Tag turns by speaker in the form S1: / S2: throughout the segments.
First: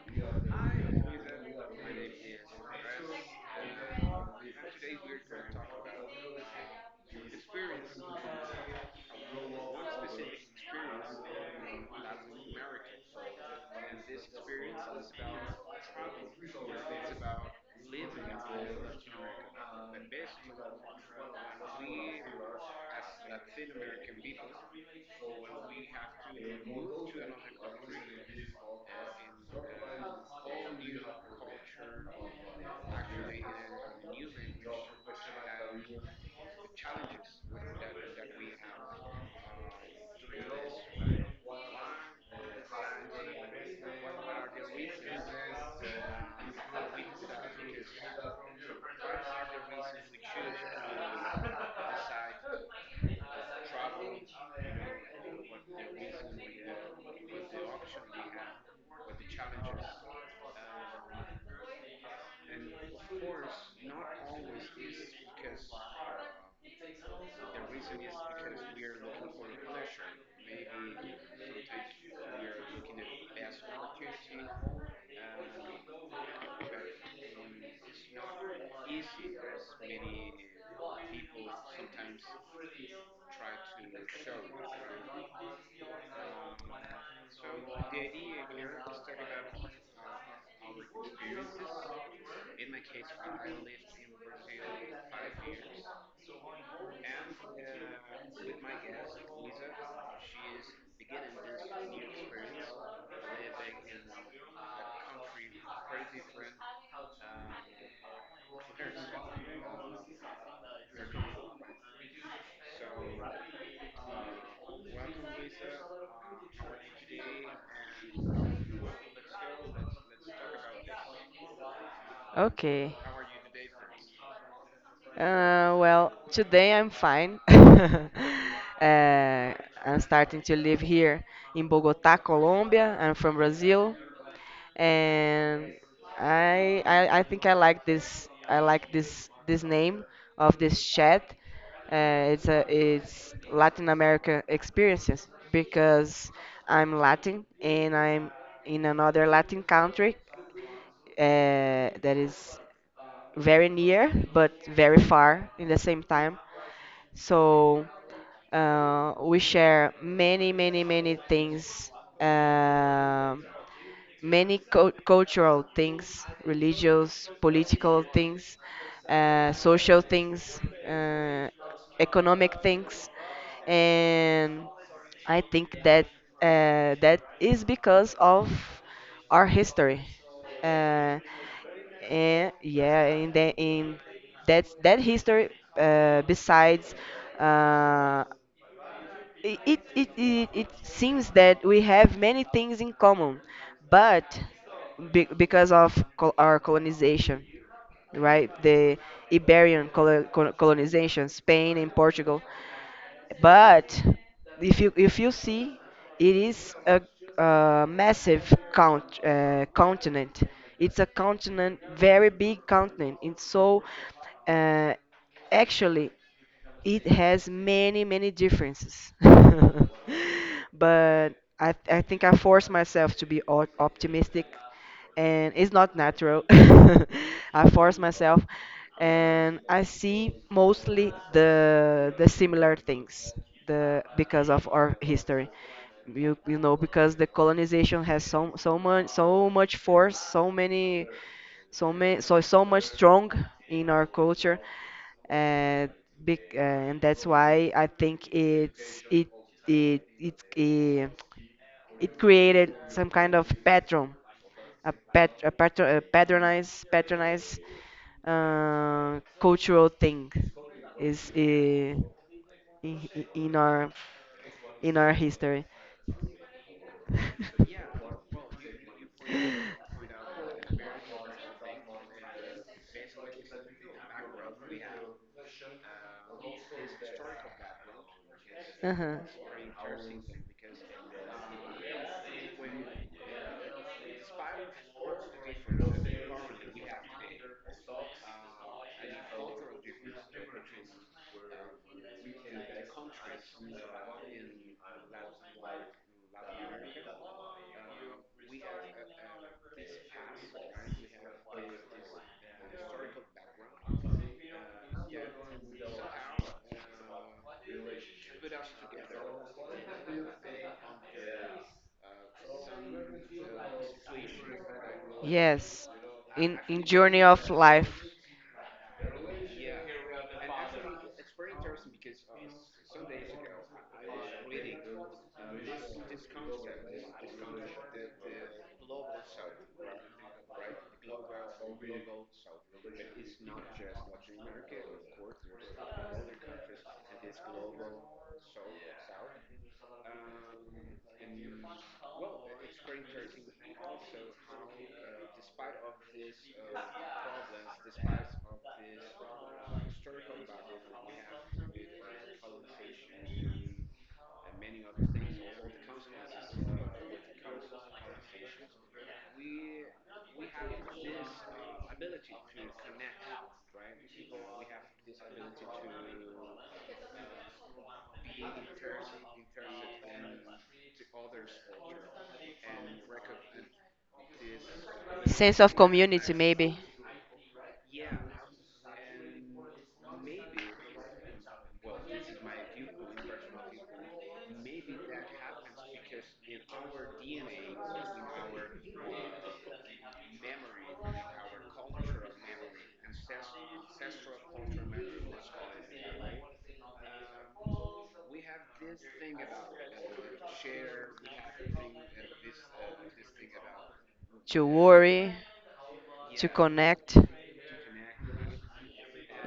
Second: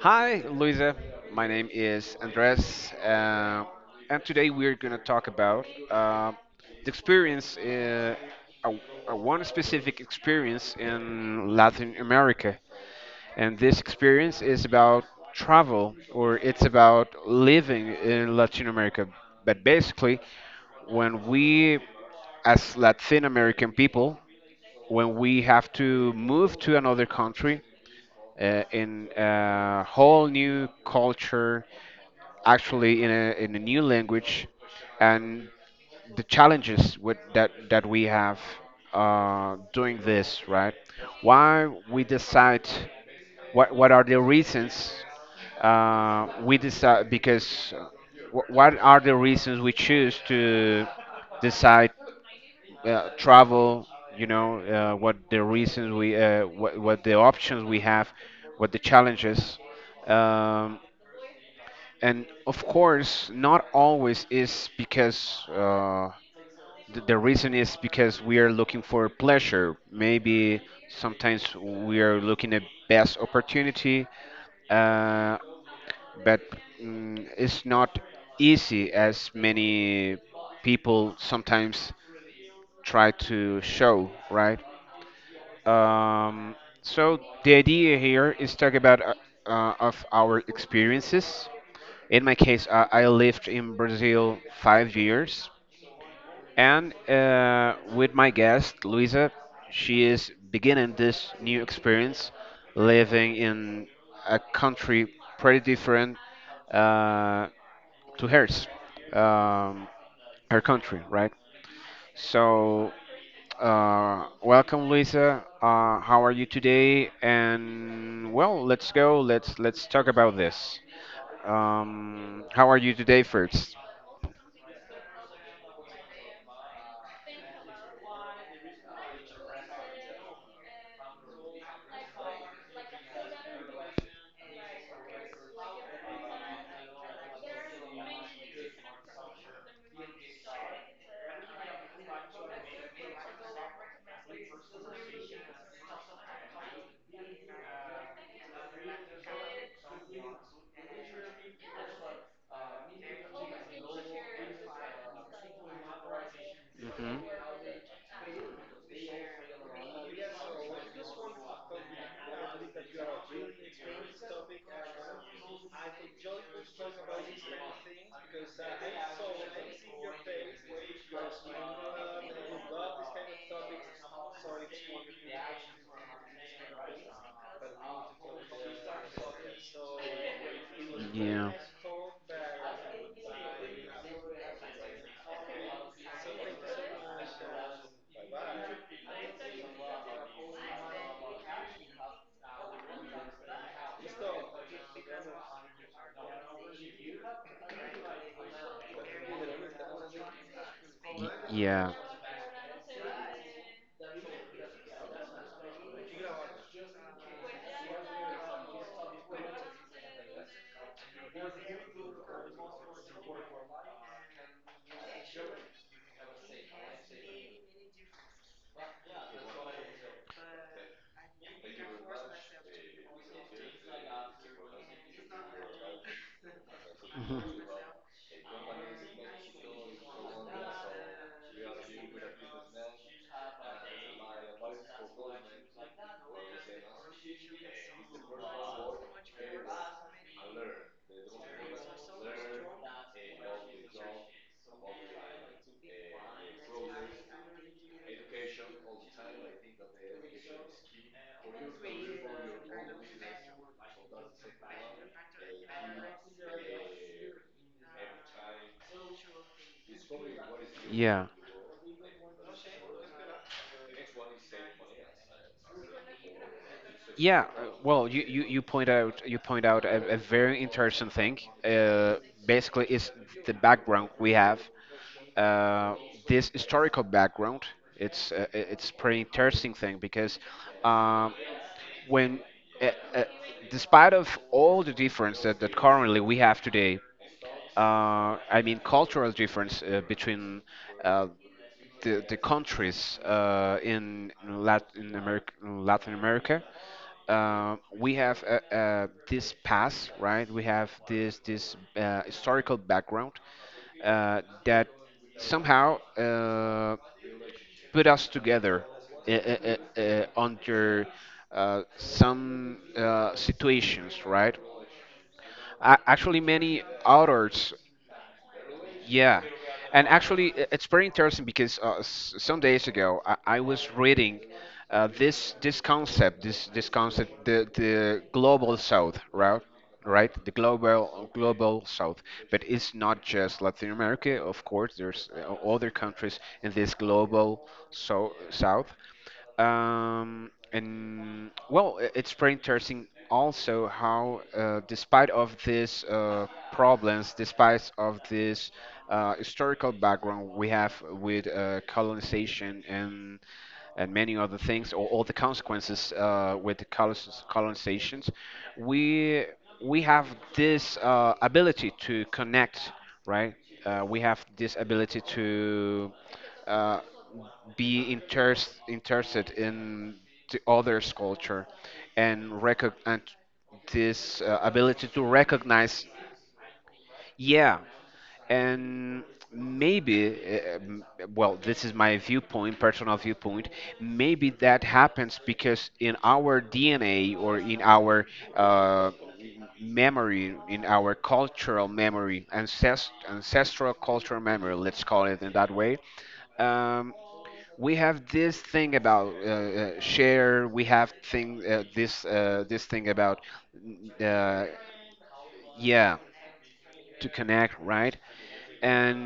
S1: Hi, Luisa. My name is Andres, and today we're going to talk about the experience, a, a one specific experience in Latin America. And this experience is about travel, or it's about living in Latin America. But basically, when we, as Latin American people, when we have to move to another country, in a whole new culture, actually in a new language, and the challenges with that we have doing this, right? Why we decide what are the reasons we decide what are the reasons we choose to decide travel, what the reasons we, what the options we have, what the challenges. Um, and of course, not always is because the reason is because we are looking for pleasure. Maybe sometimes we are looking at best opportunity, uh, but it's not easy as many people sometimes try to show, right? Um, so the idea here is talk about of our experiences. In my case, I lived in Brazil 5 years, and with my guest Luisa, she is beginning this new experience, living in a country pretty different uh, to hers, um, her country, right? So, welcome, Luisa. How are you today? And well, let's go. Let's talk about this.
S2: Ok.
S1: How are you today first?
S2: Well, today I'm fine. Uh, I'm starting to live here in Bogota, Colombia. I'm from Brazil, and I think I like this name of this chat. It's Latin America experiences because I'm Latin and I'm in another Latin country that is very near but very far in the same time.
S1: Hmm.
S2: So we share many, many, many things. Many cultural things, religious, political things, social things, uh, economic things, and I think that that is because of our history. Uh,
S1: Yeah.
S2: and yeah, in the in that that history, besides, uh, it seems that we have many things in common, but be, because of col our colonization, right? The Iberian colonization,
S1: Y-
S2: Spain and
S1: yeah.
S2: Portugal. But if you see, it is a massive continent. It's a continent, very big continent. It's so, uh, actually it has many differences. But I think I force myself to be optimistic, and it's not natural.
S1: Mhm.
S2: I force myself and I see mostly the similar things, the because of our history. Because the colonization has so much force, so many so many so so much strong in our culture, uh, big. And that's why I think it's it it it it, it created some kind of pattern, a patronized cultural thing is,
S1: Yeah.
S2: in in our in our history.
S1: Yeah, well, you point out a very interesting thing. Uh, basically, is the background we have. Uh, this historical background. It's pretty
S2: Uh-huh.
S1: interesting thing because um, when uh, uh, despite of all the difference that currently we have today, I mean cultural difference between uh, the countries in Latin America, we have this past, right? We have this historical background that somehow put us together under some situations, right? A-
S2: Yes,
S1: actually, many
S2: in journey
S1: authors.
S2: of life,
S1: Yeah. And actually, it's very interesting because some days ago I was reading this concept, this concept, the global south, right? Right, the global south, but it's not just Latin America. Of course, there's other countries in this global so south, and well, it's pretty interesting also how, despite of these problems, despite of this historical background we have with colonization and many other things, or all the consequences with the colonizations, we we have this ability to connect, right? We have this ability to uh, be interested in the others' culture, and, this ability to
S2: sense of
S1: recognize,
S2: community maybe.
S1: yeah, and maybe, uh, um, well, this is my viewpoint, personal viewpoint. Maybe that happens because in our DNA or in our uh, memory, in our cultural memory, ancestral cultural memory, let's call it in that way, um, we have this thing about share. We have thing this thing about, mm,
S2: To
S1: uh,
S2: worry,
S1: yeah,
S2: to connect.
S1: to connect, right?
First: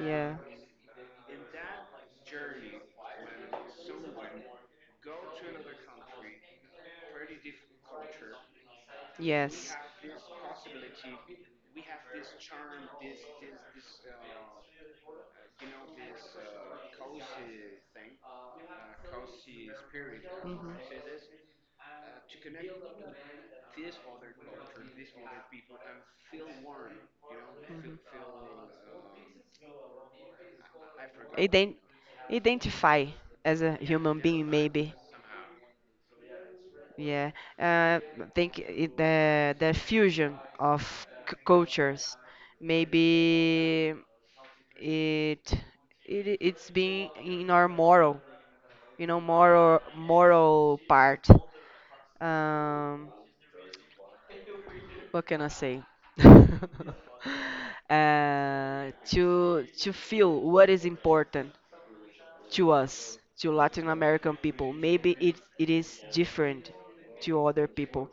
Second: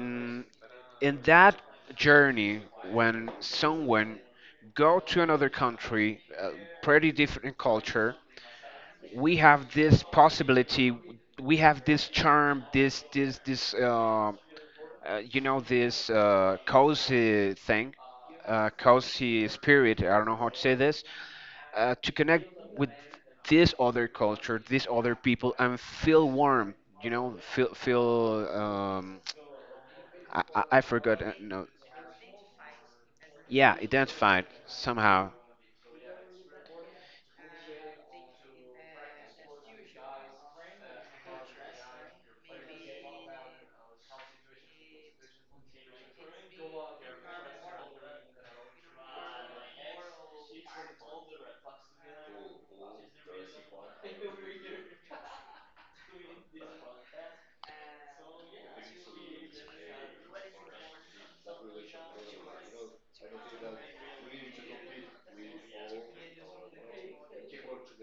S2: Yeah.
S1: in that journey, when someone go to another country, a pretty different culture, we have
S2: Yes.
S1: this possibility, we have this charm, this cozy thing, cozy spirit. I don't know how to
S2: Mhm.
S1: say this. To connect with this other culture, these other people, and feel warm. You know, feel feel. I forgot. No,
S2: Ident- Identify as a
S1: yeah,
S2: human being,
S1: identified
S2: maybe.
S1: somehow.
S2: Yeah. I think it, the fusion of cultures, maybe. it it's being in our moral you know moral moral part. um what can I say? To feel what is important to us, to latin american people, maybe it is different to other people.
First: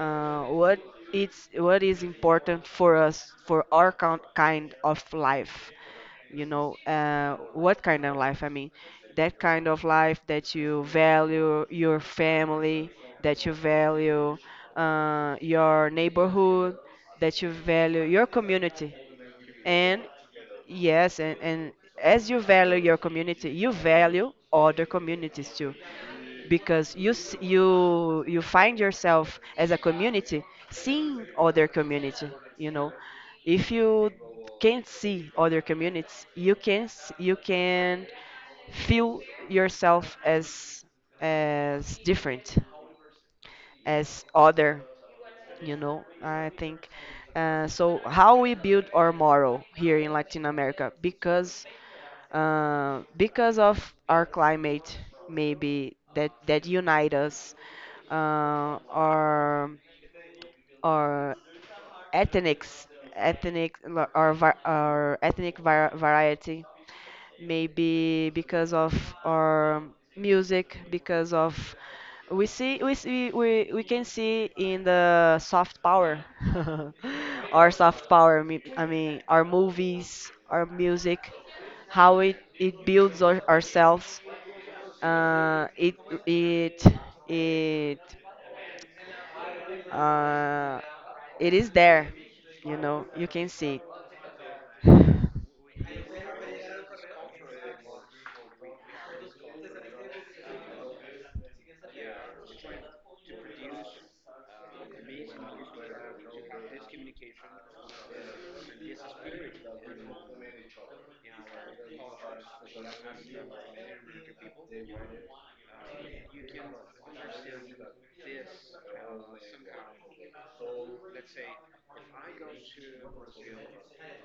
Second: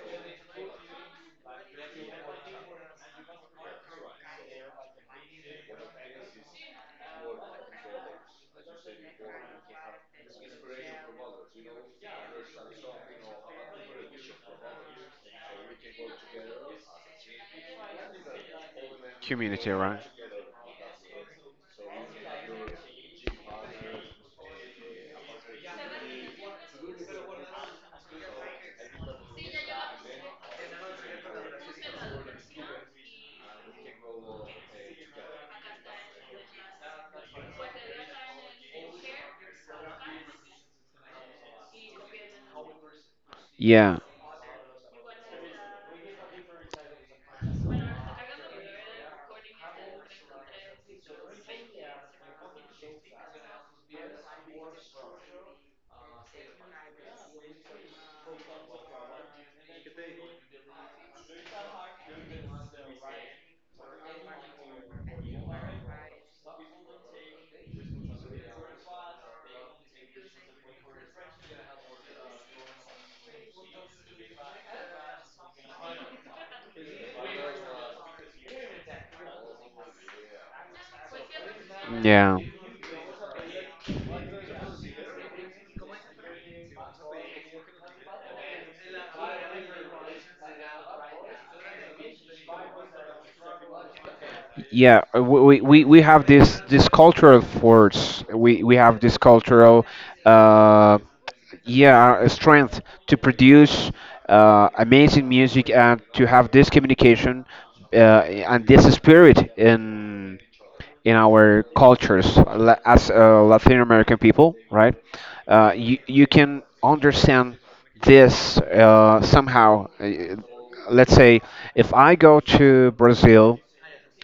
S2: Uh, what what is important for us, for our coun kind of life, what kind of life? I mean, that kind of life that you value your family, that you value your neighborhood, that you value your community,
S1: Community, right?
S2: and yes, and as you value your community, you value other communities too, because you find yourself as a community seeing other community. you know if you can't see other communities, you can s- you can feel yourself as different,
S1: Yeah,
S2: as other. I think, so how we build our moral here in latin america, because of our climate, maybe that that unite us, uh, our our ethnics, ethnic, our ethnic variety, maybe because of our music, because of we can see in the soft power. Our soft power, I mean our movies, our music, how
S1: yeah.
S2: it builds ourselves. uh, it it it uh, it is there, you can see.
S1: Yeah,
S2: It.
S1: we have this cultural force. We have this cultural uh, yeah strength to produce amazing music and to have this communication and this spirit in our cultures as Latin American people, right? You can understand this somehow. Let's say if I go to Brazil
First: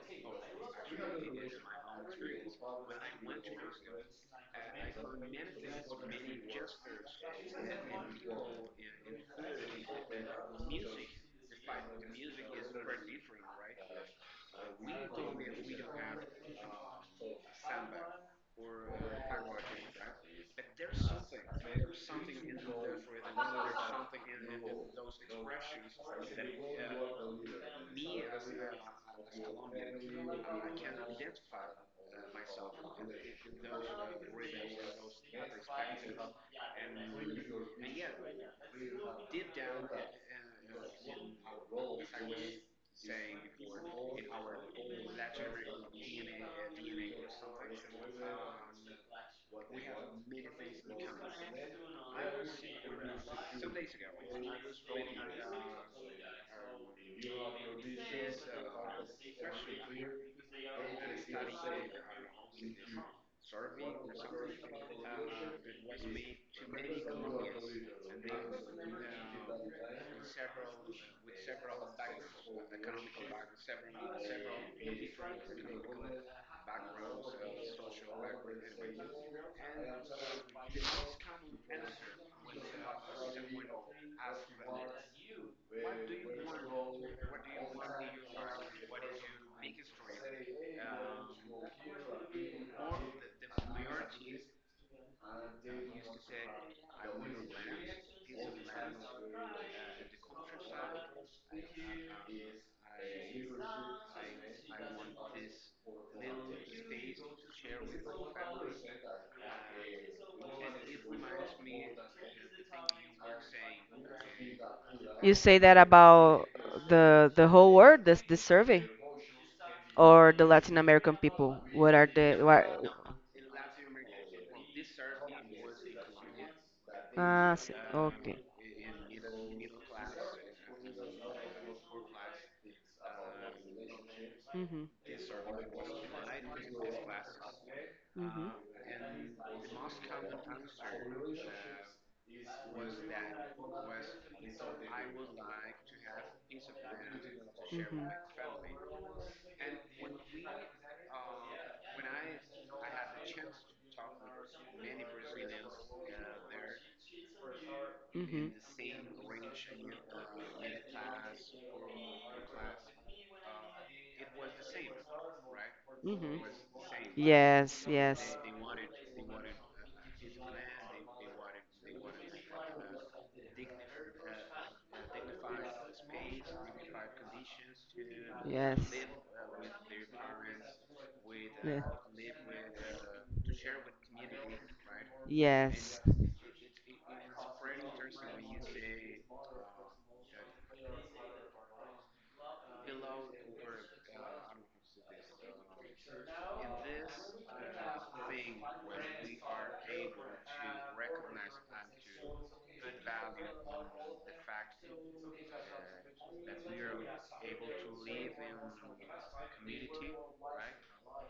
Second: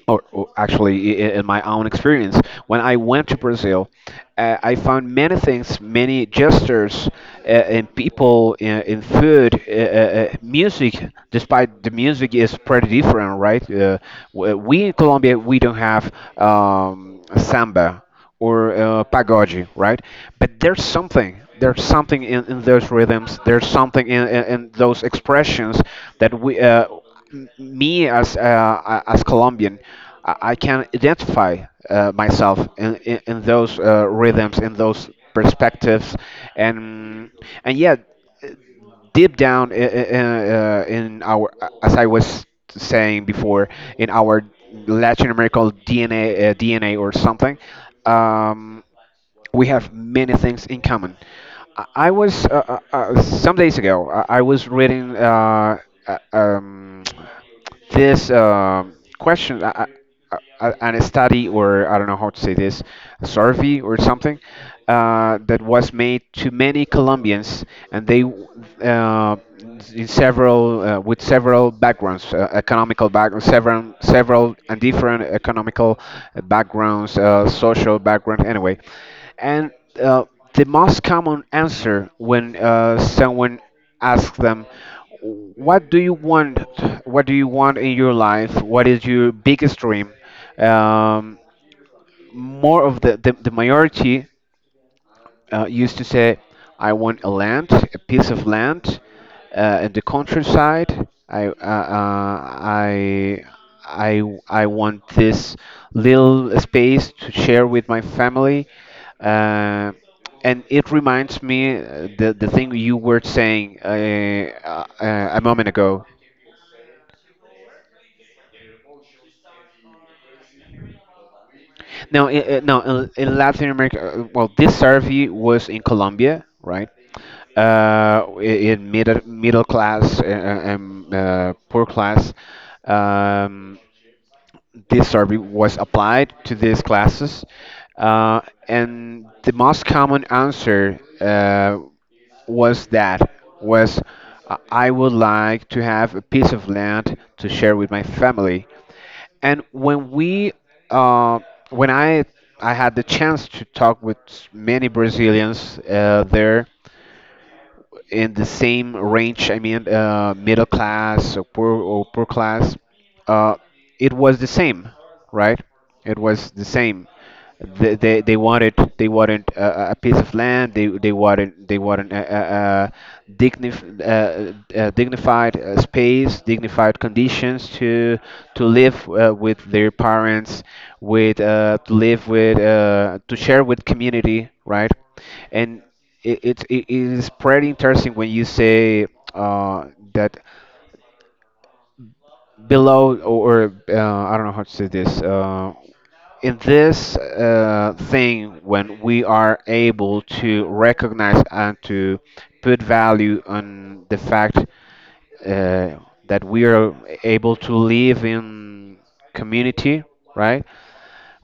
S1: or actually in my own experience when I went to Brazil, I found many things, many gestures uh, in people, in food, music, despite the music is pretty different, right? We in Colombia we don't have samba or pagode, right? But there's something in those rhythms, there's something in those expressions that we, me as as Colombian, I can identify myself in those rhythms, in those perspectives, and yeah, deep down in our, as I was saying before, in our Latin American DNA, DNA or something, um, we have many things in common. I was some days ago. I was reading uh, um, this question and a study or I don't know how to say this, a survey or something that was made to many Colombians, and they uh, in several with several backgrounds, economical backgrounds, several several and different economical backgrounds, social background, anyway. And uh, the most common answer when someone ask them, what do you want what do you want, in your life, what is your biggest dream? um, more of the, the majority used to say, "I want a land, a piece of land, in the countryside. I, I, I want this little space to share with my family." Uh, and it reminds me the thing you were saying
S2: You
S1: a
S2: say
S1: moment
S2: that
S1: ago.
S2: about the whole world, this survey, or the Latin American people? What are
S1: No,
S2: the
S1: i i-
S2: what?
S1: no, in Latin America. Well, this survey was in Colombia, right?
S2: Ah, okay.
S1: In middle class, poor class. Um,
S2: Mhm.
S1: this survey was applied to these classes, uh,
S2: Mhm.
S1: and the most common answer was that was I would like to have a piece of land to share with my family. And when we, uh, when I had the chance to talk with many Brazilians there, in the
S2: Mhm.
S1: same range, I mean, middle
S2: Mhm.
S1: class or poor class, uh, it was the same, right? It
S2: Mhm.
S1: was the same.
S2: Yes,
S1: They
S2: yes.
S1: wanted, a, a piece of land. They wanted, a dignif dignified space, dignified conditions to
S2: Yes.
S1: live with their parents, with
S2: Yeah.
S1: to live with to share with community, right? And
S2: Yes.
S1: it's it is pretty interesting when you say uh, that below, or, I don't know how to say this, in this thing, when we are able to recognize and to put value on the fact uh, that we are able to live in community, right?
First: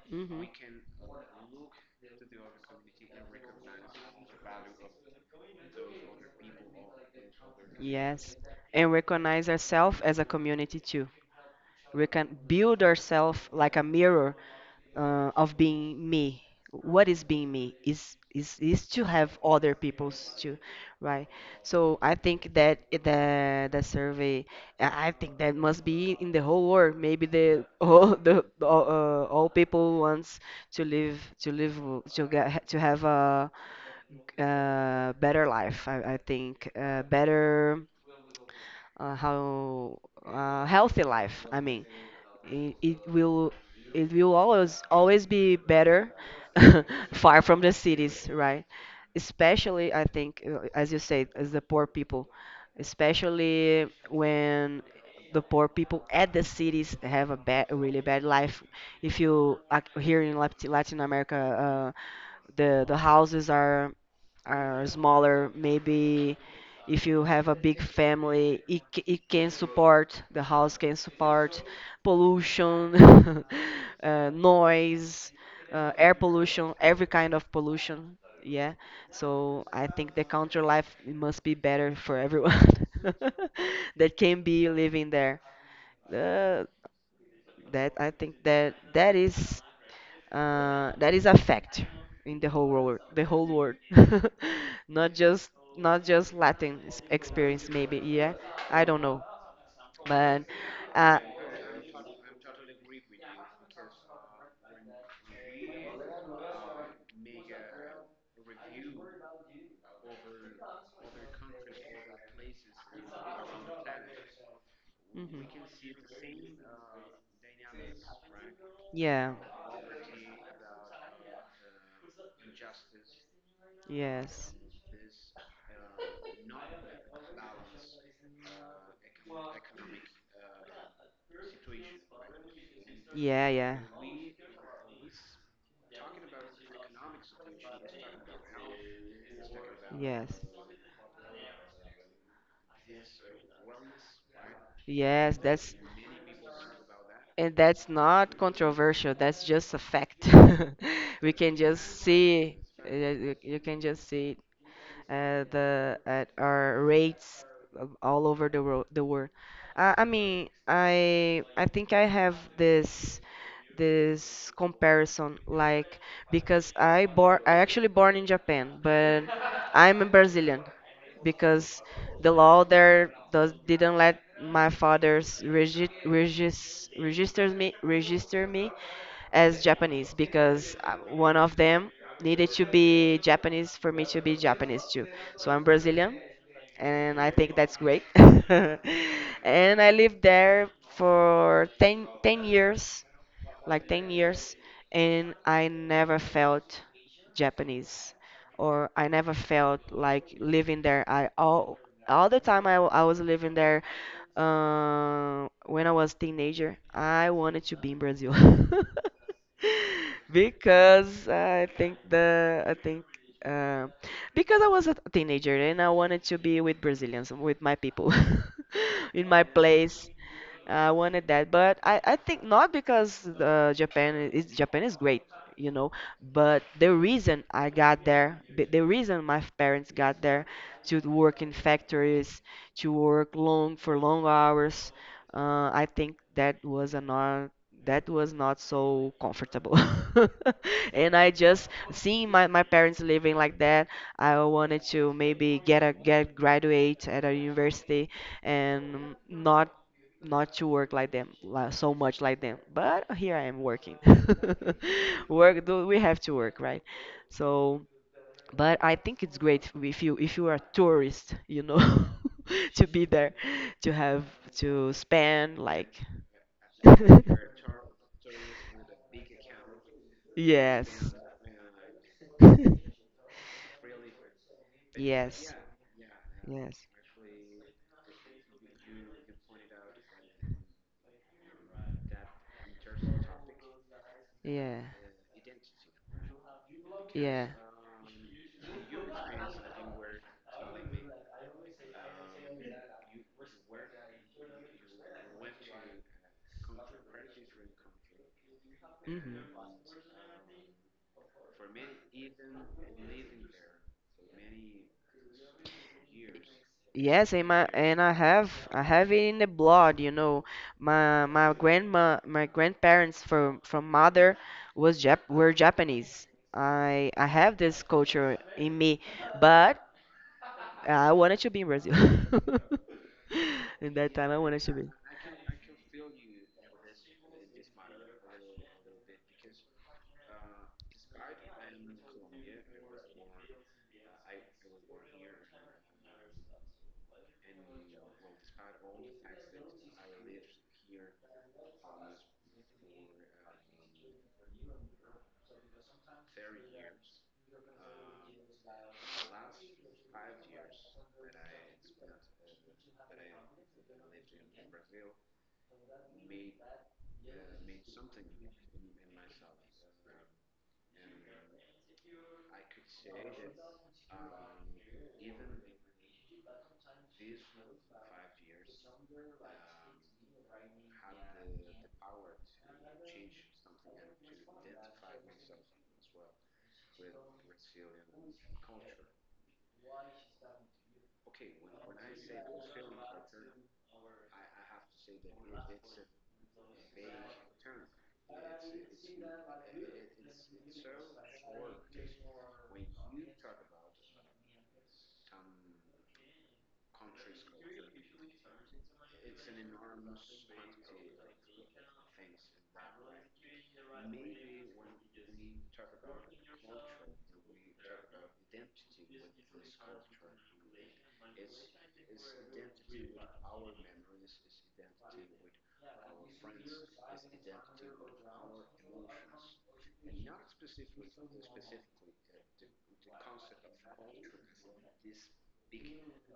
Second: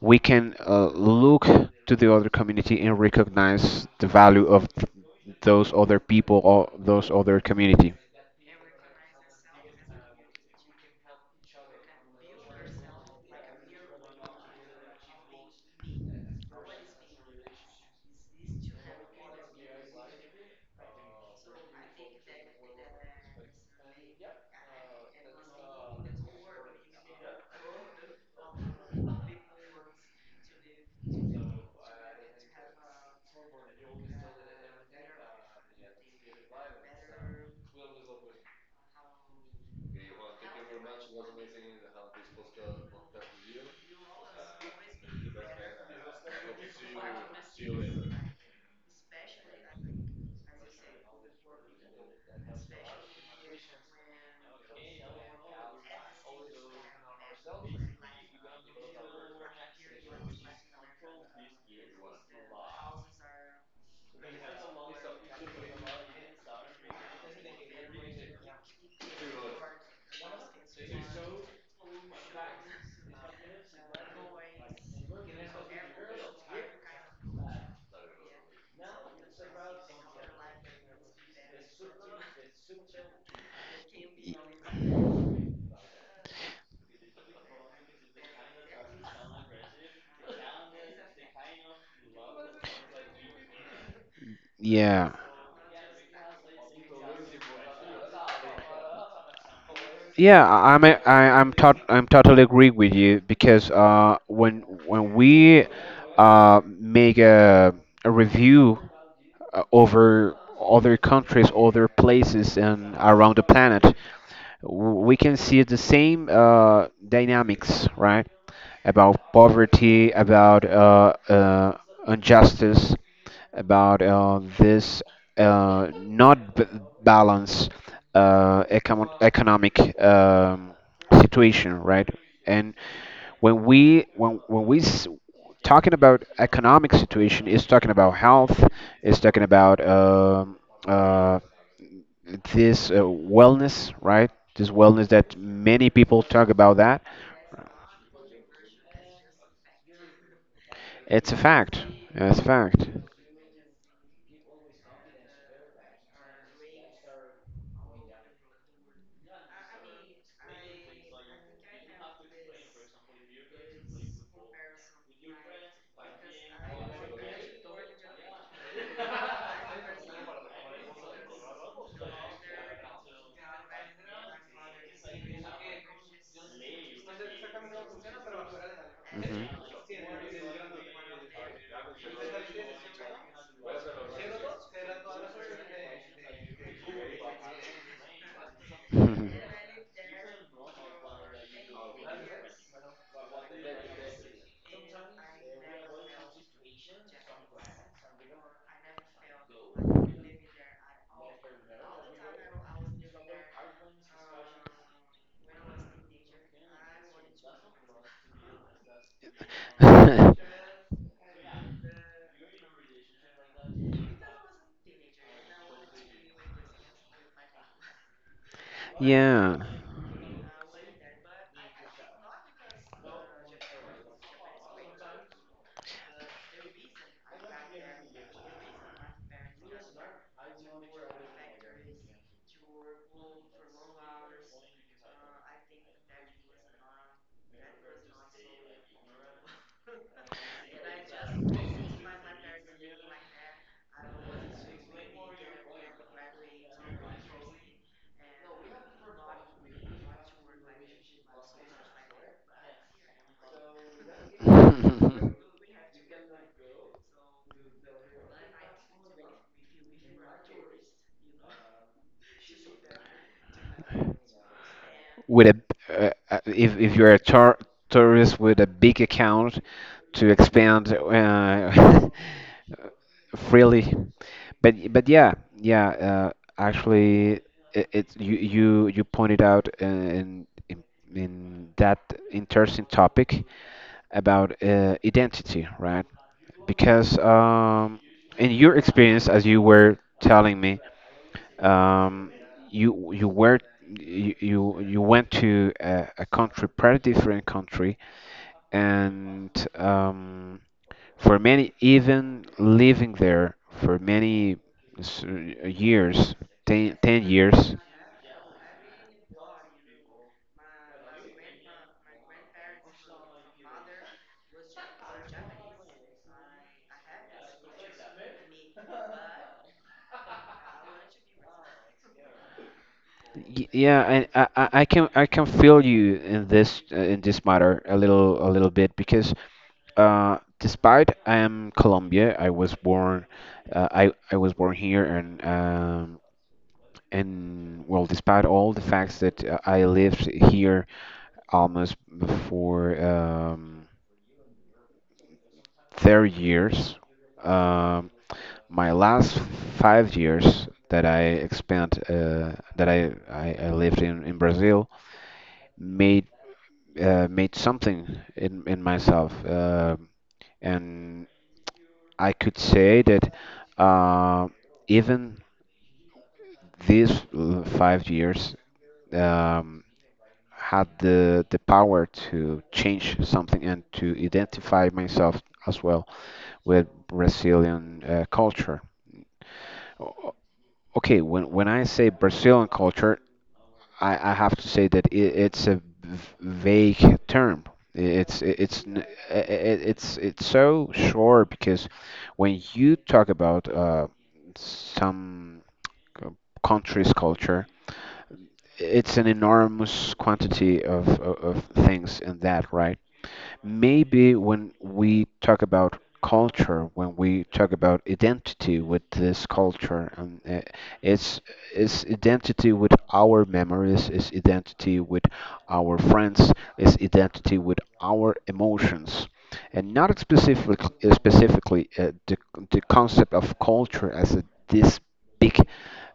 S1: We can look to the other community and recognize the
S2: Mhm.
S1: value of those other people or those other community.
S2: Yes, and recognize ourselves as a community too. We can build ourselves like a mirror, of being me. What is being me? Is to have other people's too, right? So I think that the survey, I think that must be in the whole world. Maybe the all people wants to live to live to get to have a better life. I think, better, how healthy life. I mean, it, it will it will always be better far from the cities, right? Especially, I think, as you said, as the poor people, especially when the poor people at the cities have a bad, a really bad life. If you like, here in Latin America, the houses are smaller. Maybe if you have a big family, it can support, the house can support pollution. Noise, air pollution, every kind of pollution. Yeah. So I think the country life must be better for everyone that can be living there. uh, that I think that is a fact in the whole world. The whole world. Not
S1: Yeah.
S2: just, latin experience maybe. Yeah, I don't know, but.
S1: Yeah, I, I'm a,
S2: uh,
S1: I, I'm tot, I'm totally agree with you because when we make a review over other countries, other places, and around the planet. We
S2: mhm.
S1: can see the same dynamics, right?
S2: Yeah.
S1: About poverty, about injustice, about
S2: Yes.
S1: this not balance, economic. Situation, right? And
S2: Yeah. Yeah.
S1: when we s- talking about economic situation, is talking about health, is talking about
S2: Yes.
S1: uh, this wellness, right? This wellness
S2: Yes.
S1: that many people talk about that.
S2: That's not controversial. That's just a fact. We
S1: It's
S2: can
S1: a
S2: just
S1: fact. Yeah,
S2: see.
S1: it's a fact.
S2: You can just see, the at our rates of all over the world. The world. I mean, I think I have this comparison, like, because I born I actually born in Japan, but I'm a Brazilian, because the law there does didn't let my father's register me as Japanese, because one of them needed to be Japanese for me to be Japanese too. So I'm Brazilian, and I think that's great.
S1: Mhm.
S2: And I lived there for 10 years, like 10 years, and I never felt Japanese, or I never felt like living there. I all the time I was living there, when I was teenager, I wanted to be in Brazil. because I think the I think uh, because I was a teenager and I wanted to be with Brazilians, with my people, in my
S1: yeah.
S2: place. I wanted that, but I think, not because Japan is great, you know, but the reason I got there, the reason my parents got there to work in factories, to work long for long hours, I think that was not so comfortable. And I just seeing my parents living like that, I wanted to maybe get a get graduate at a university, and not to work like them, so much like them. But here I am working.
S1: That's-
S2: Work. Do we have to work, right? So, but I think it's great, if you are a tourist, you know. To be there, to have, to spend,
S1: with a
S2: like.
S1: if you're a tourist with a big account to
S2: Yes.
S1: expand freely. But
S2: yes.
S1: yeah, yeah.
S2: Yes.
S1: Actually, it you pointed out in that interesting topic about
S2: Yeah.
S1: identity, right? Because
S2: Yeah.
S1: in your experience, as you were telling me, um, you you were you you, you went to a country, pretty different country,
S2: Hmm.
S1: and for many, even living there for many s- years, ten
S2: Yes, and
S1: ten
S2: my and
S1: years.
S2: I have it in the blood, you know. My grandma my grandparents from mother was Jap were Japanese. I have this culture in me, but I wanted to be in Brazil. In
S1: Y-
S2: that time,
S1: Yeah,
S2: I wanted
S1: and
S2: to be.
S1: I can feel you in this matter a little bit because despite I am Colombia, I was born I was born here and and well, despite all the facts that I lived here almost for 30 years, um, my last 5 years that I spent that I lived in Brazil made made something in myself. And I could say that uh, even these 5 years. Um, had the power to change something and to identify myself as well with Brazilian culture. O- Okay, when I say Brazilian culture, I have to say that it's a vague term. It's n- I- it's so short because when you talk about some c- country's culture, it's an enormous quantity of things in that, right? Maybe when we talk about culture, when we talk about identity with this culture, and it's it's identity with our memories, it's identity with our friends, it's identity with our emotions, and not specific, specifically the concept of culture as a this big,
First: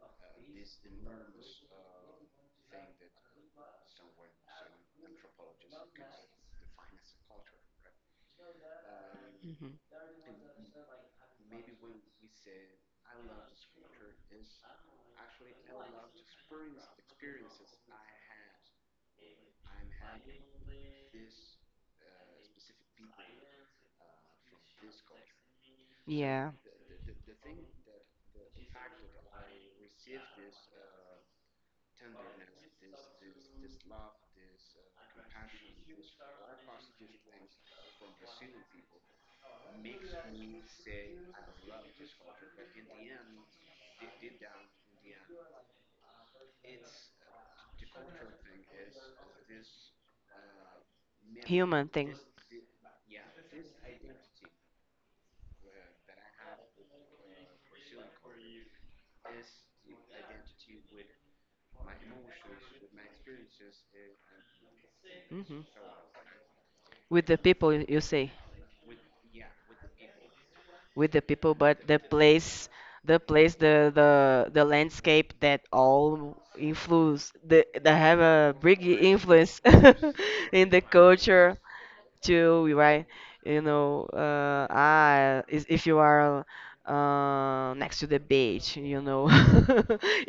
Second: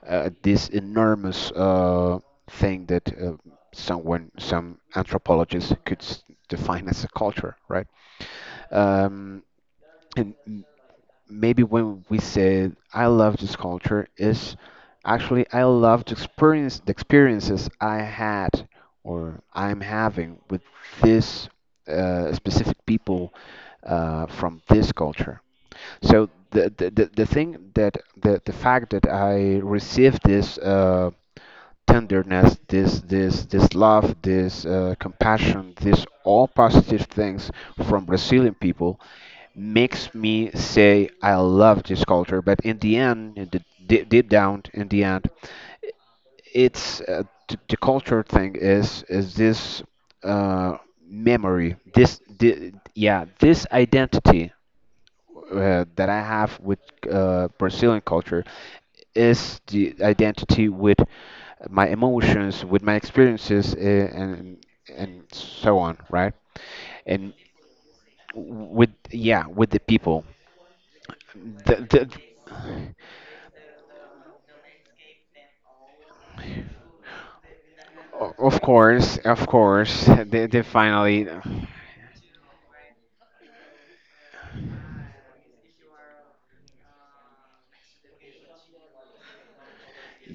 S1: this enormous thing that some anthropologists could define as a culture, right? Um,
S2: Hmm.
S1: and m- Maybe when we say I love this culture is actually I love to experience the experiences I had or I'm having with this specific people from this culture. So
S2: Yeah,
S1: the thing that the fact that I received this tenderness, this love, this compassion, this all positive things from Brazilian people makes me say I love this culture. But in the end, deep, deep down, in the end, the culture thing is this uh, memory,
S2: human thing.
S1: this identity that I have with Brazilian culture is the identity with my emotions, with my experiences, and so
S2: Hmm.
S1: on, right? And
S2: With the people, you say.
S1: with the people.
S2: With the people,
S1: The,
S2: but the place,
S1: the,
S2: the landscape, that all influence, the that have
S1: o-
S2: a big
S1: of
S2: influence
S1: course, they
S2: in the
S1: finally.
S2: culture, to, right? Is, if you are next to the beach.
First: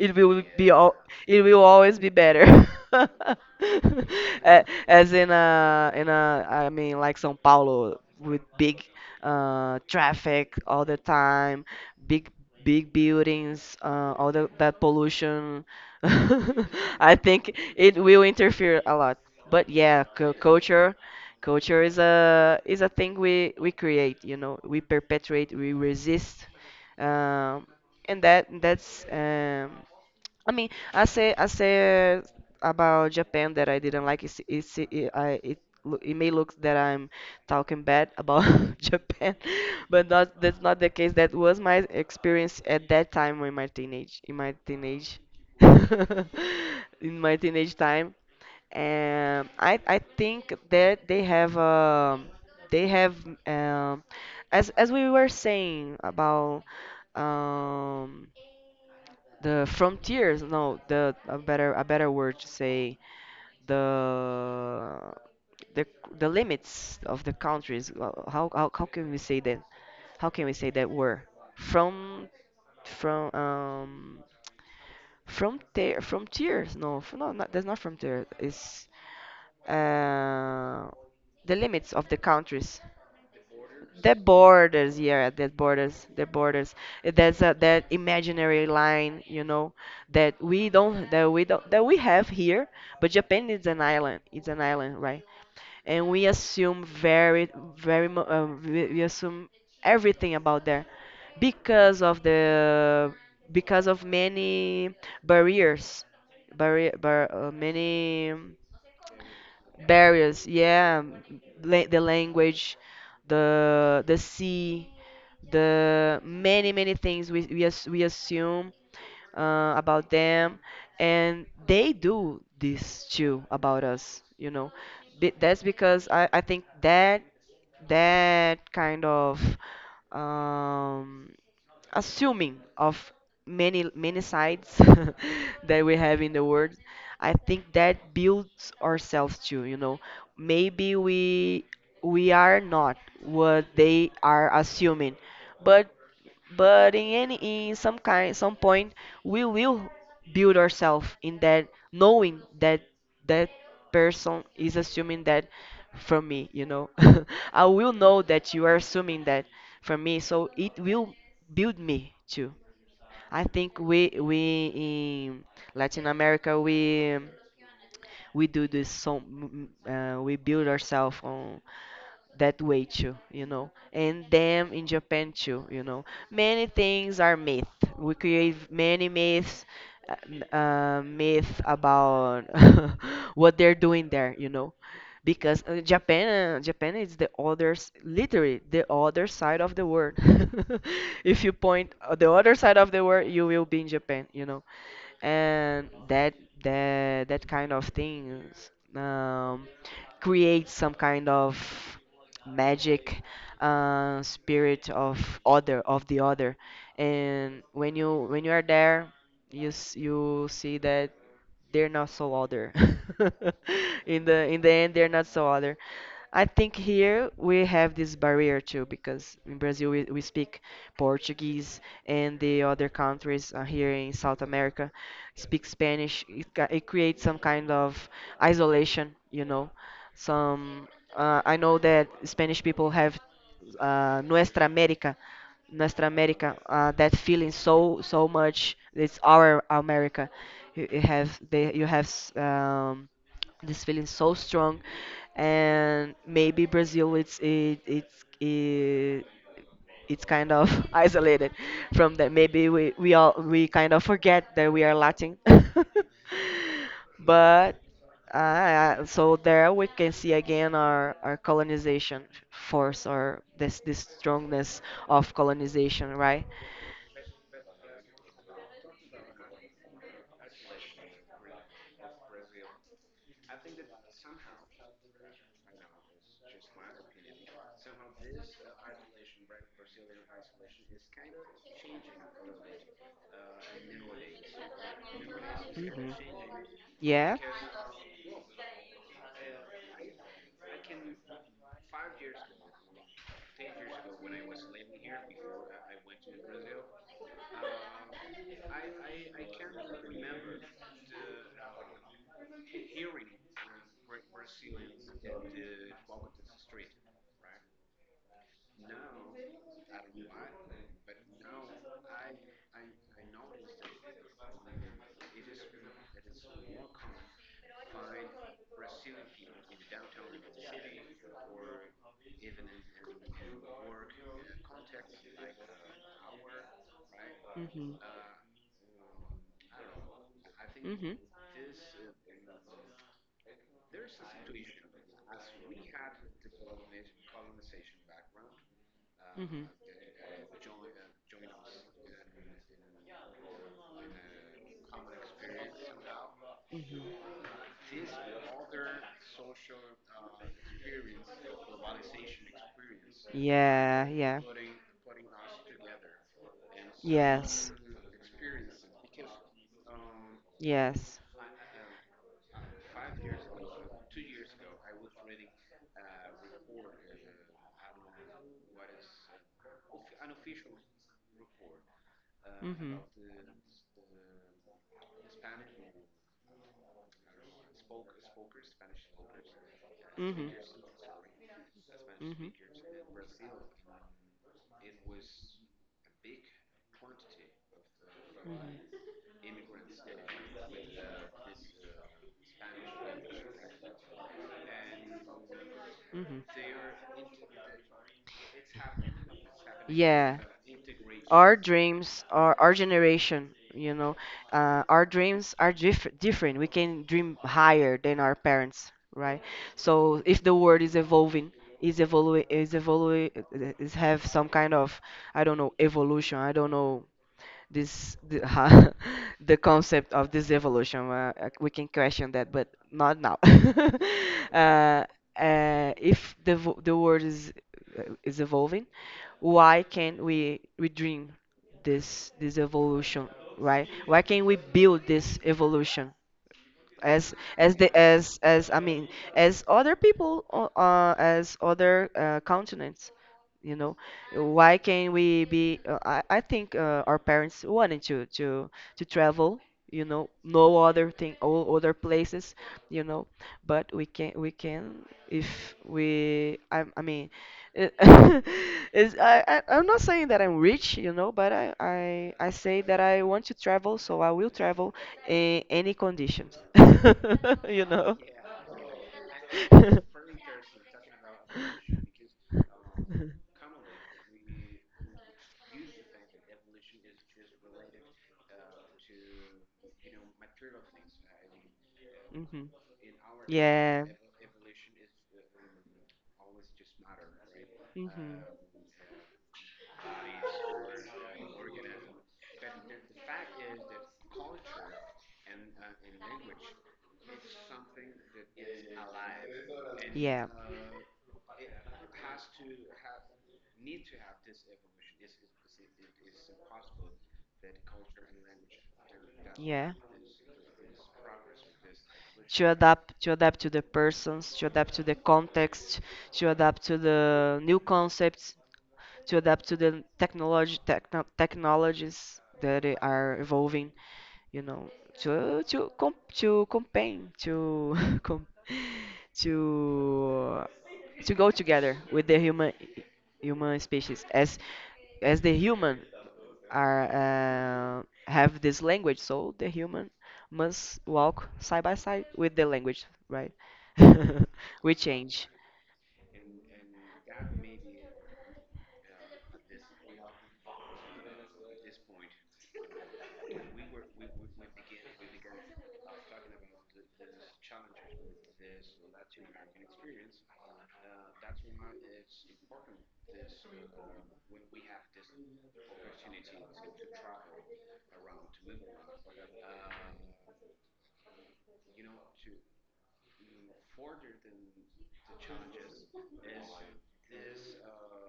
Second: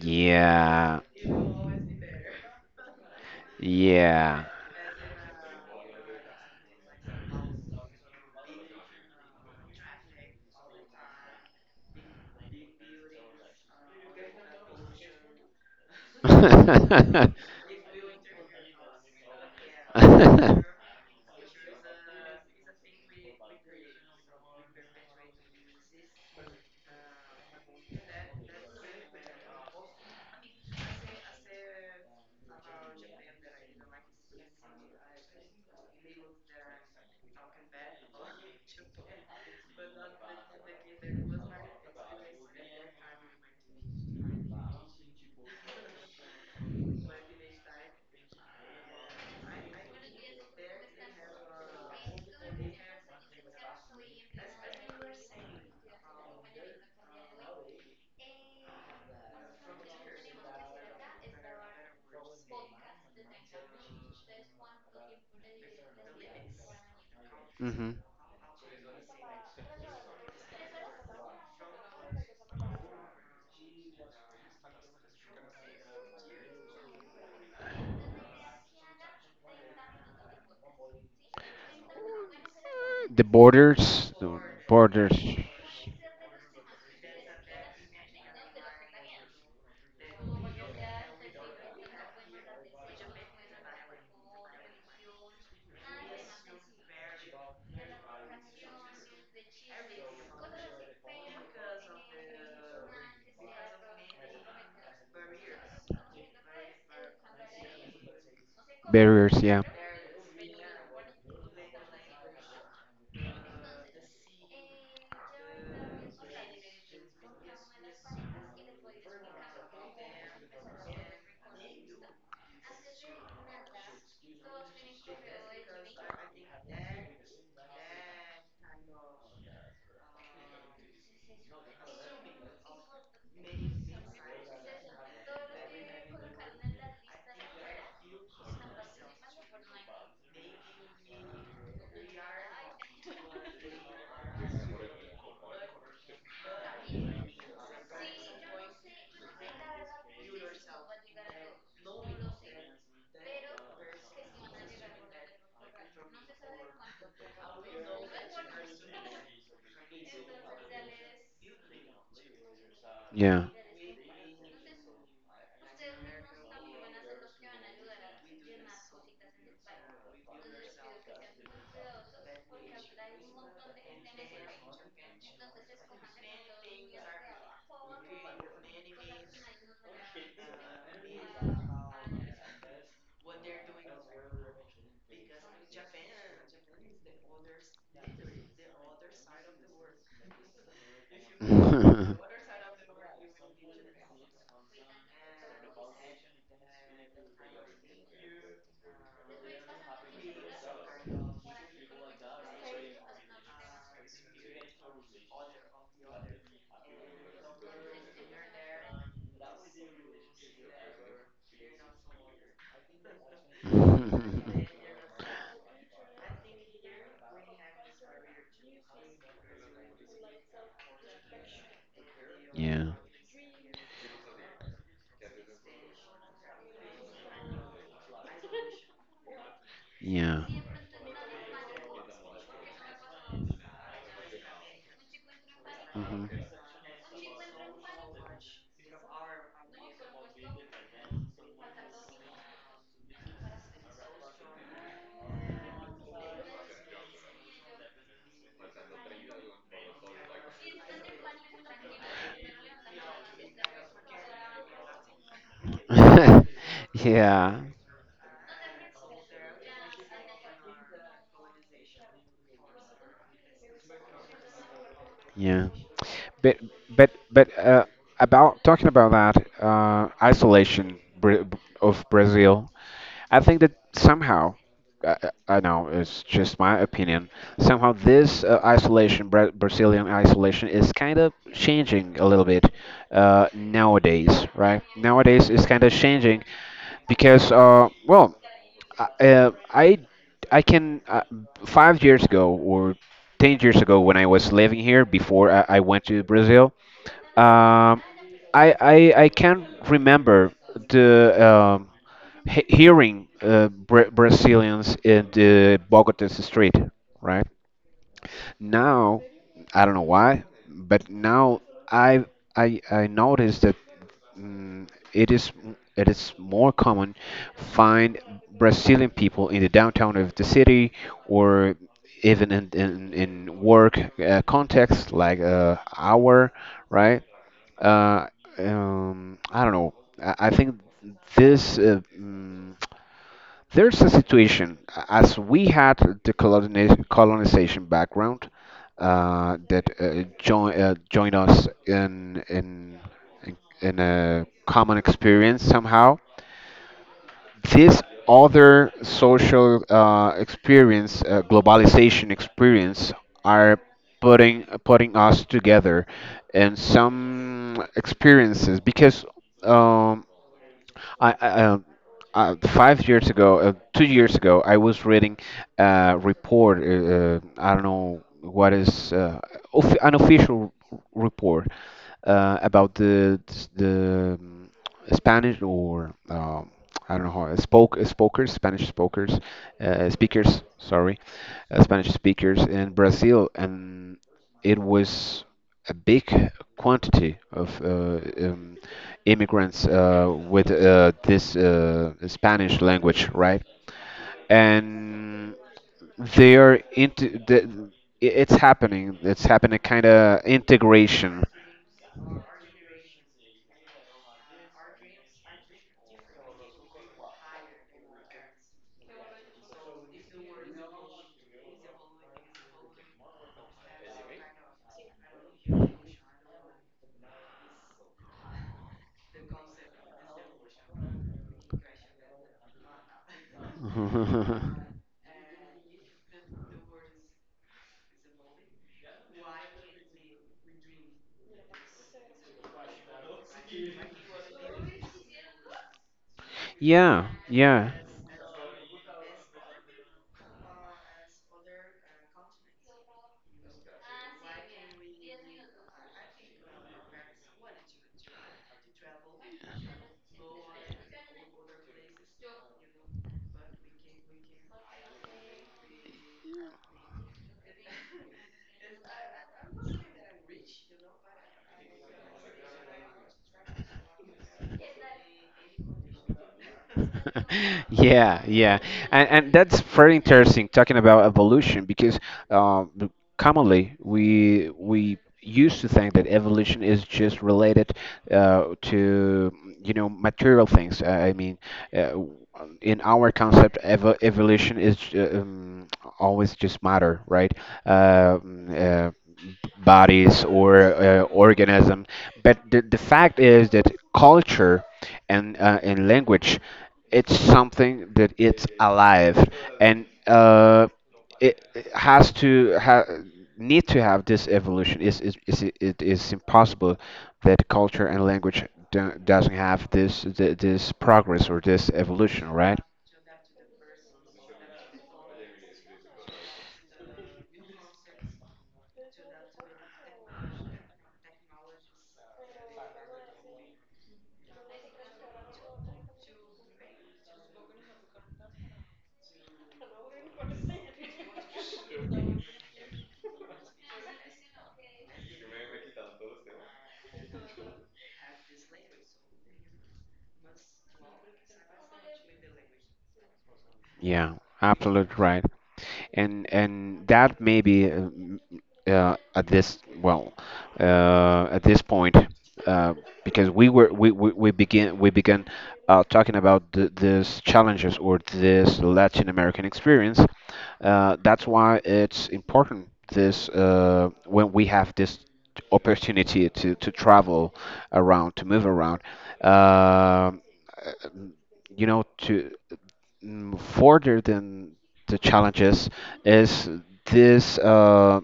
S2: it will be all it will always be better.
S1: yeah.
S2: A- as in a I mean, like Sao Paulo, with big traffic all the time, big buildings, that pollution. I
S1: Hmm.
S2: think it will interfere a lot. But yeah, culture. Culture is a thing we create, you know, we perpetuate, we resist, um, and that's. I mean, I said about Japan that I didn't like. It's, it, I, it, loo- it may look that I'm talking bad about Japan. But not, that's not the case. That was my experience at that time, in my teenage, in my teenage time. And I think that they have, they have. um as we were saying about, um the frontiers — no, the — a better word to say, the — the the limits of the countries. How can we say that, how can we say that word, from from, frontier, frontiers, no, not, that's not frontier. It's uh the limits of the countries. The
S1: The
S2: borders,
S1: borders,
S2: yeah, the borders, the borders. There's a that imaginary line, you know, that we don't, that we don't, that we have here. But Japan is an island. It's an island, right? And we assume very, very, we assume everything about there because of the, because of many barriers, many
S1: barriers, yeah,
S2: barriers, yeah. The language, the sea, the many many things we assume about them. And they do this too about us, you know. That's because I think that that kind of um, assuming of many many sides that we have in the world, I think that builds ourselves too, you know. Maybe we are not what they are assuming, but in some kind, some point, we will build ourselves in that, knowing that that person is assuming that from me, you know. I will know that you are assuming that from me, so it will build me too. I
S1: yeah.
S2: think we in Latin America, we do this. So we build ourselves on that way too, you know. And them in Japan too, you know, many things are myth. We create many myths. Myth about what they're doing there, you know. Because Japan is the other literally the other side of the world. If you point the other side of the world, you will be in Japan, you know. And that kind of things creates some kind of magic, spirit of other of the other. And when you are there, you see that they're not so other. In the end, they're not so other. I think here we have this barrier too, because in Brazil we speak Portuguese, and the other
S1: Yeah,
S2: countries here in South America speak Spanish. It creates some kind of isolation, you know.
S1: yeah.
S2: Some I know that Spanish people have uh, nuestra América,
S1: Hmm.
S2: That feeling so so much. It's our America. You have they, you have s- this feeling so strong, and maybe Brazil it's kind of isolated from that. Maybe we kind of forget that we are Latin.
S1: Yeah.
S2: But so there we can see again our colonization force, or this strongness of
S1: Yeah.
S2: colonization, right?
S1: But but about talking about that isolation, of Brazil, I think that somehow, I, I know it's just my opinion, somehow this isolation, Brazilian isolation, is kind of changing a little bit nowadays, right? Nowadays, it's kind of
S2: Hmm.
S1: changing
S2: Yeah.
S1: because, uh, uh, I I can 5 years ago or 10 years ago when I was living here before I went to Brazil. Um, I can remember the um, he hearing Brazilians in the Bogota street, right? Now I don't know why, but now I I noticed that it is, it is more common find Brazilian people in the downtown of the city or even in work context like our right.
S2: Hmm.
S1: uh, I don't know, I think
S2: Hmm.
S1: this there's a situation, as we had the colonization background
S2: Hmm.
S1: that joined us in a common experience somehow.
S2: Hmm.
S1: This other social experience, globalization experience, are
S2: Yeah, yeah.
S1: putting us together in some experiences because um,
S2: Yes.
S1: I 5 years ago, 2 years ago, I was reading a report. I don't know what is an official report
S2: Mm-hmm.
S1: about the Spanish or I don't know how spoke spokers Spanish speakers
S2: Mm-hmm.
S1: speakers sorry Spanish
S2: Hmm.
S1: speakers in Brazil, and it was a big quantity of immigrants with this Spanish language, right? And
S2: Hmm. Hmm.
S1: they are into the, it's happening. It's happening kind
S2: Yeah.
S1: of
S2: Our
S1: integration.
S2: dreams are our generation, you know. Our dreams are different. We can dream higher than our parents, right? So if the world is evolving, is evolving, is evolving, is have some kind of, I don't know, evolution. I don't know ha the concept of this evolution. We can question that, but not now. uh, if the vo- the world is evolving, why can't we dream this evolution, right? Why can't we build this evolution?
S1: Yeah,
S2: As the
S1: yeah.
S2: as I mean as other people as other continents, you know. Why can't we be uh, I think our parents wanted to travel, you know, no other thing, all other places, you know. But we can, if we, I mean, it, is I I'm not saying that I'm rich, you know, but I say that I want to travel, so I will travel in any conditions, you know.
S1: Yeah, yeah, and that's very interesting talking about evolution because um, the- commonly we used to think that evolution is just related to you know material things. I mean, uh,
S2: Mhm.
S1: in our concept,
S2: Yeah.
S1: evolution is always just matter, right? uh,
S2: Mhm.
S1: uh, Bodies or organism. But the fact is that culture and language, it's something that it's alive and
S2: Yeah.
S1: it, it need to have this evolution. Is it is impossible that culture and language doesn't have
S2: Yeah,
S1: this this progress or this evolution,
S2: to
S1: right?
S2: adapt, to adapt to the persons, to adapt to the context, to adapt to the new concepts, to adapt to the technology, technologies that are evolving. You know, to com to campaign to com to to go together with the human, human species, as the human are have this language, so the human must walk side by side with the language, right?
S1: Yeah,
S2: We
S1: absolutely right.
S2: change.
S1: And that maybe uh, at this well at this point uh, because we were we begin we began talking about th these challenges or this Latin American experience. That's why it's important this when we have this opportunity to travel around, to move around. Uh, you know, to further than the challenges is this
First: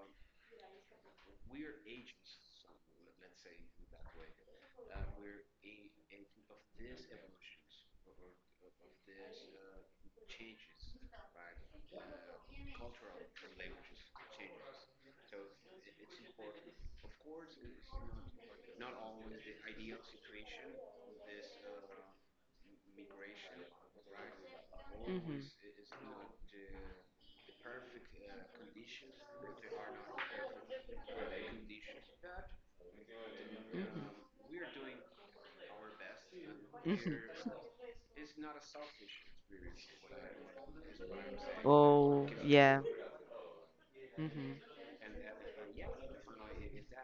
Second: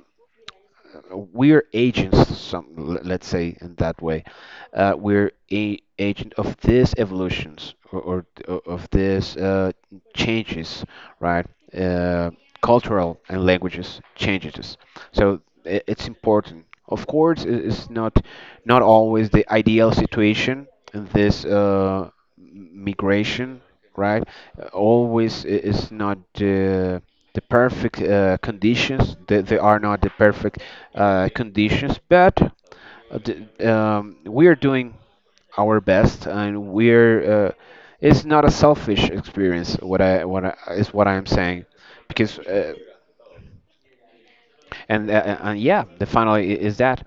S1: we're agents, some let's say in that way we're a agent of these evolutions, or, of these changes, right? uh, Cultural and languages changes, so it's important. Of course, it's not not always the ideal situation in this migration, right?
S2: Mhm.
S1: Always it's not the the perfect conditions. They are not the perfect conditions, but we are doing our best, and
S2: Mhm. Mhm.
S1: we're. It's not a selfish experience. Is what I'm saying,
S2: Oh,
S1: because.
S2: yeah. Mhm.
S1: And Yeah, the final is that.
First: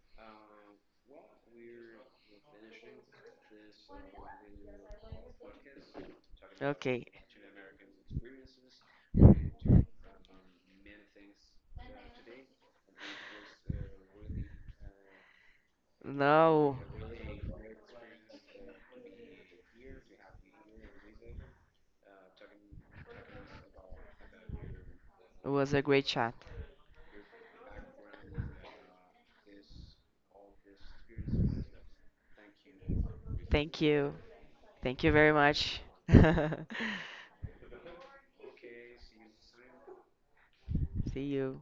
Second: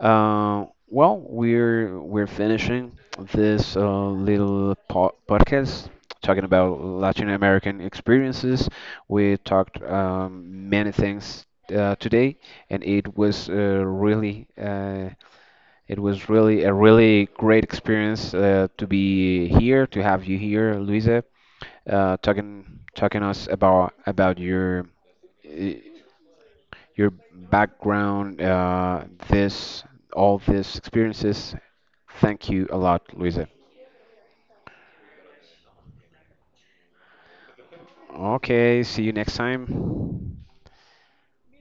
S1: Well, we're finishing this little po podcast talking about
S2: Okay.
S1: Latin American experiences. We talked many things today, and it was really it was really a
S2: Now,
S1: really great experience to be here, to have you here, Luisa, talking us about
S2: it was
S1: uh,
S2: a great chat.
S1: your background, this, all these experiences. Thank you a lot, Luisa.
S2: Thank you. Thank you very much.
S1: Okay, see you next time.
S2: See you.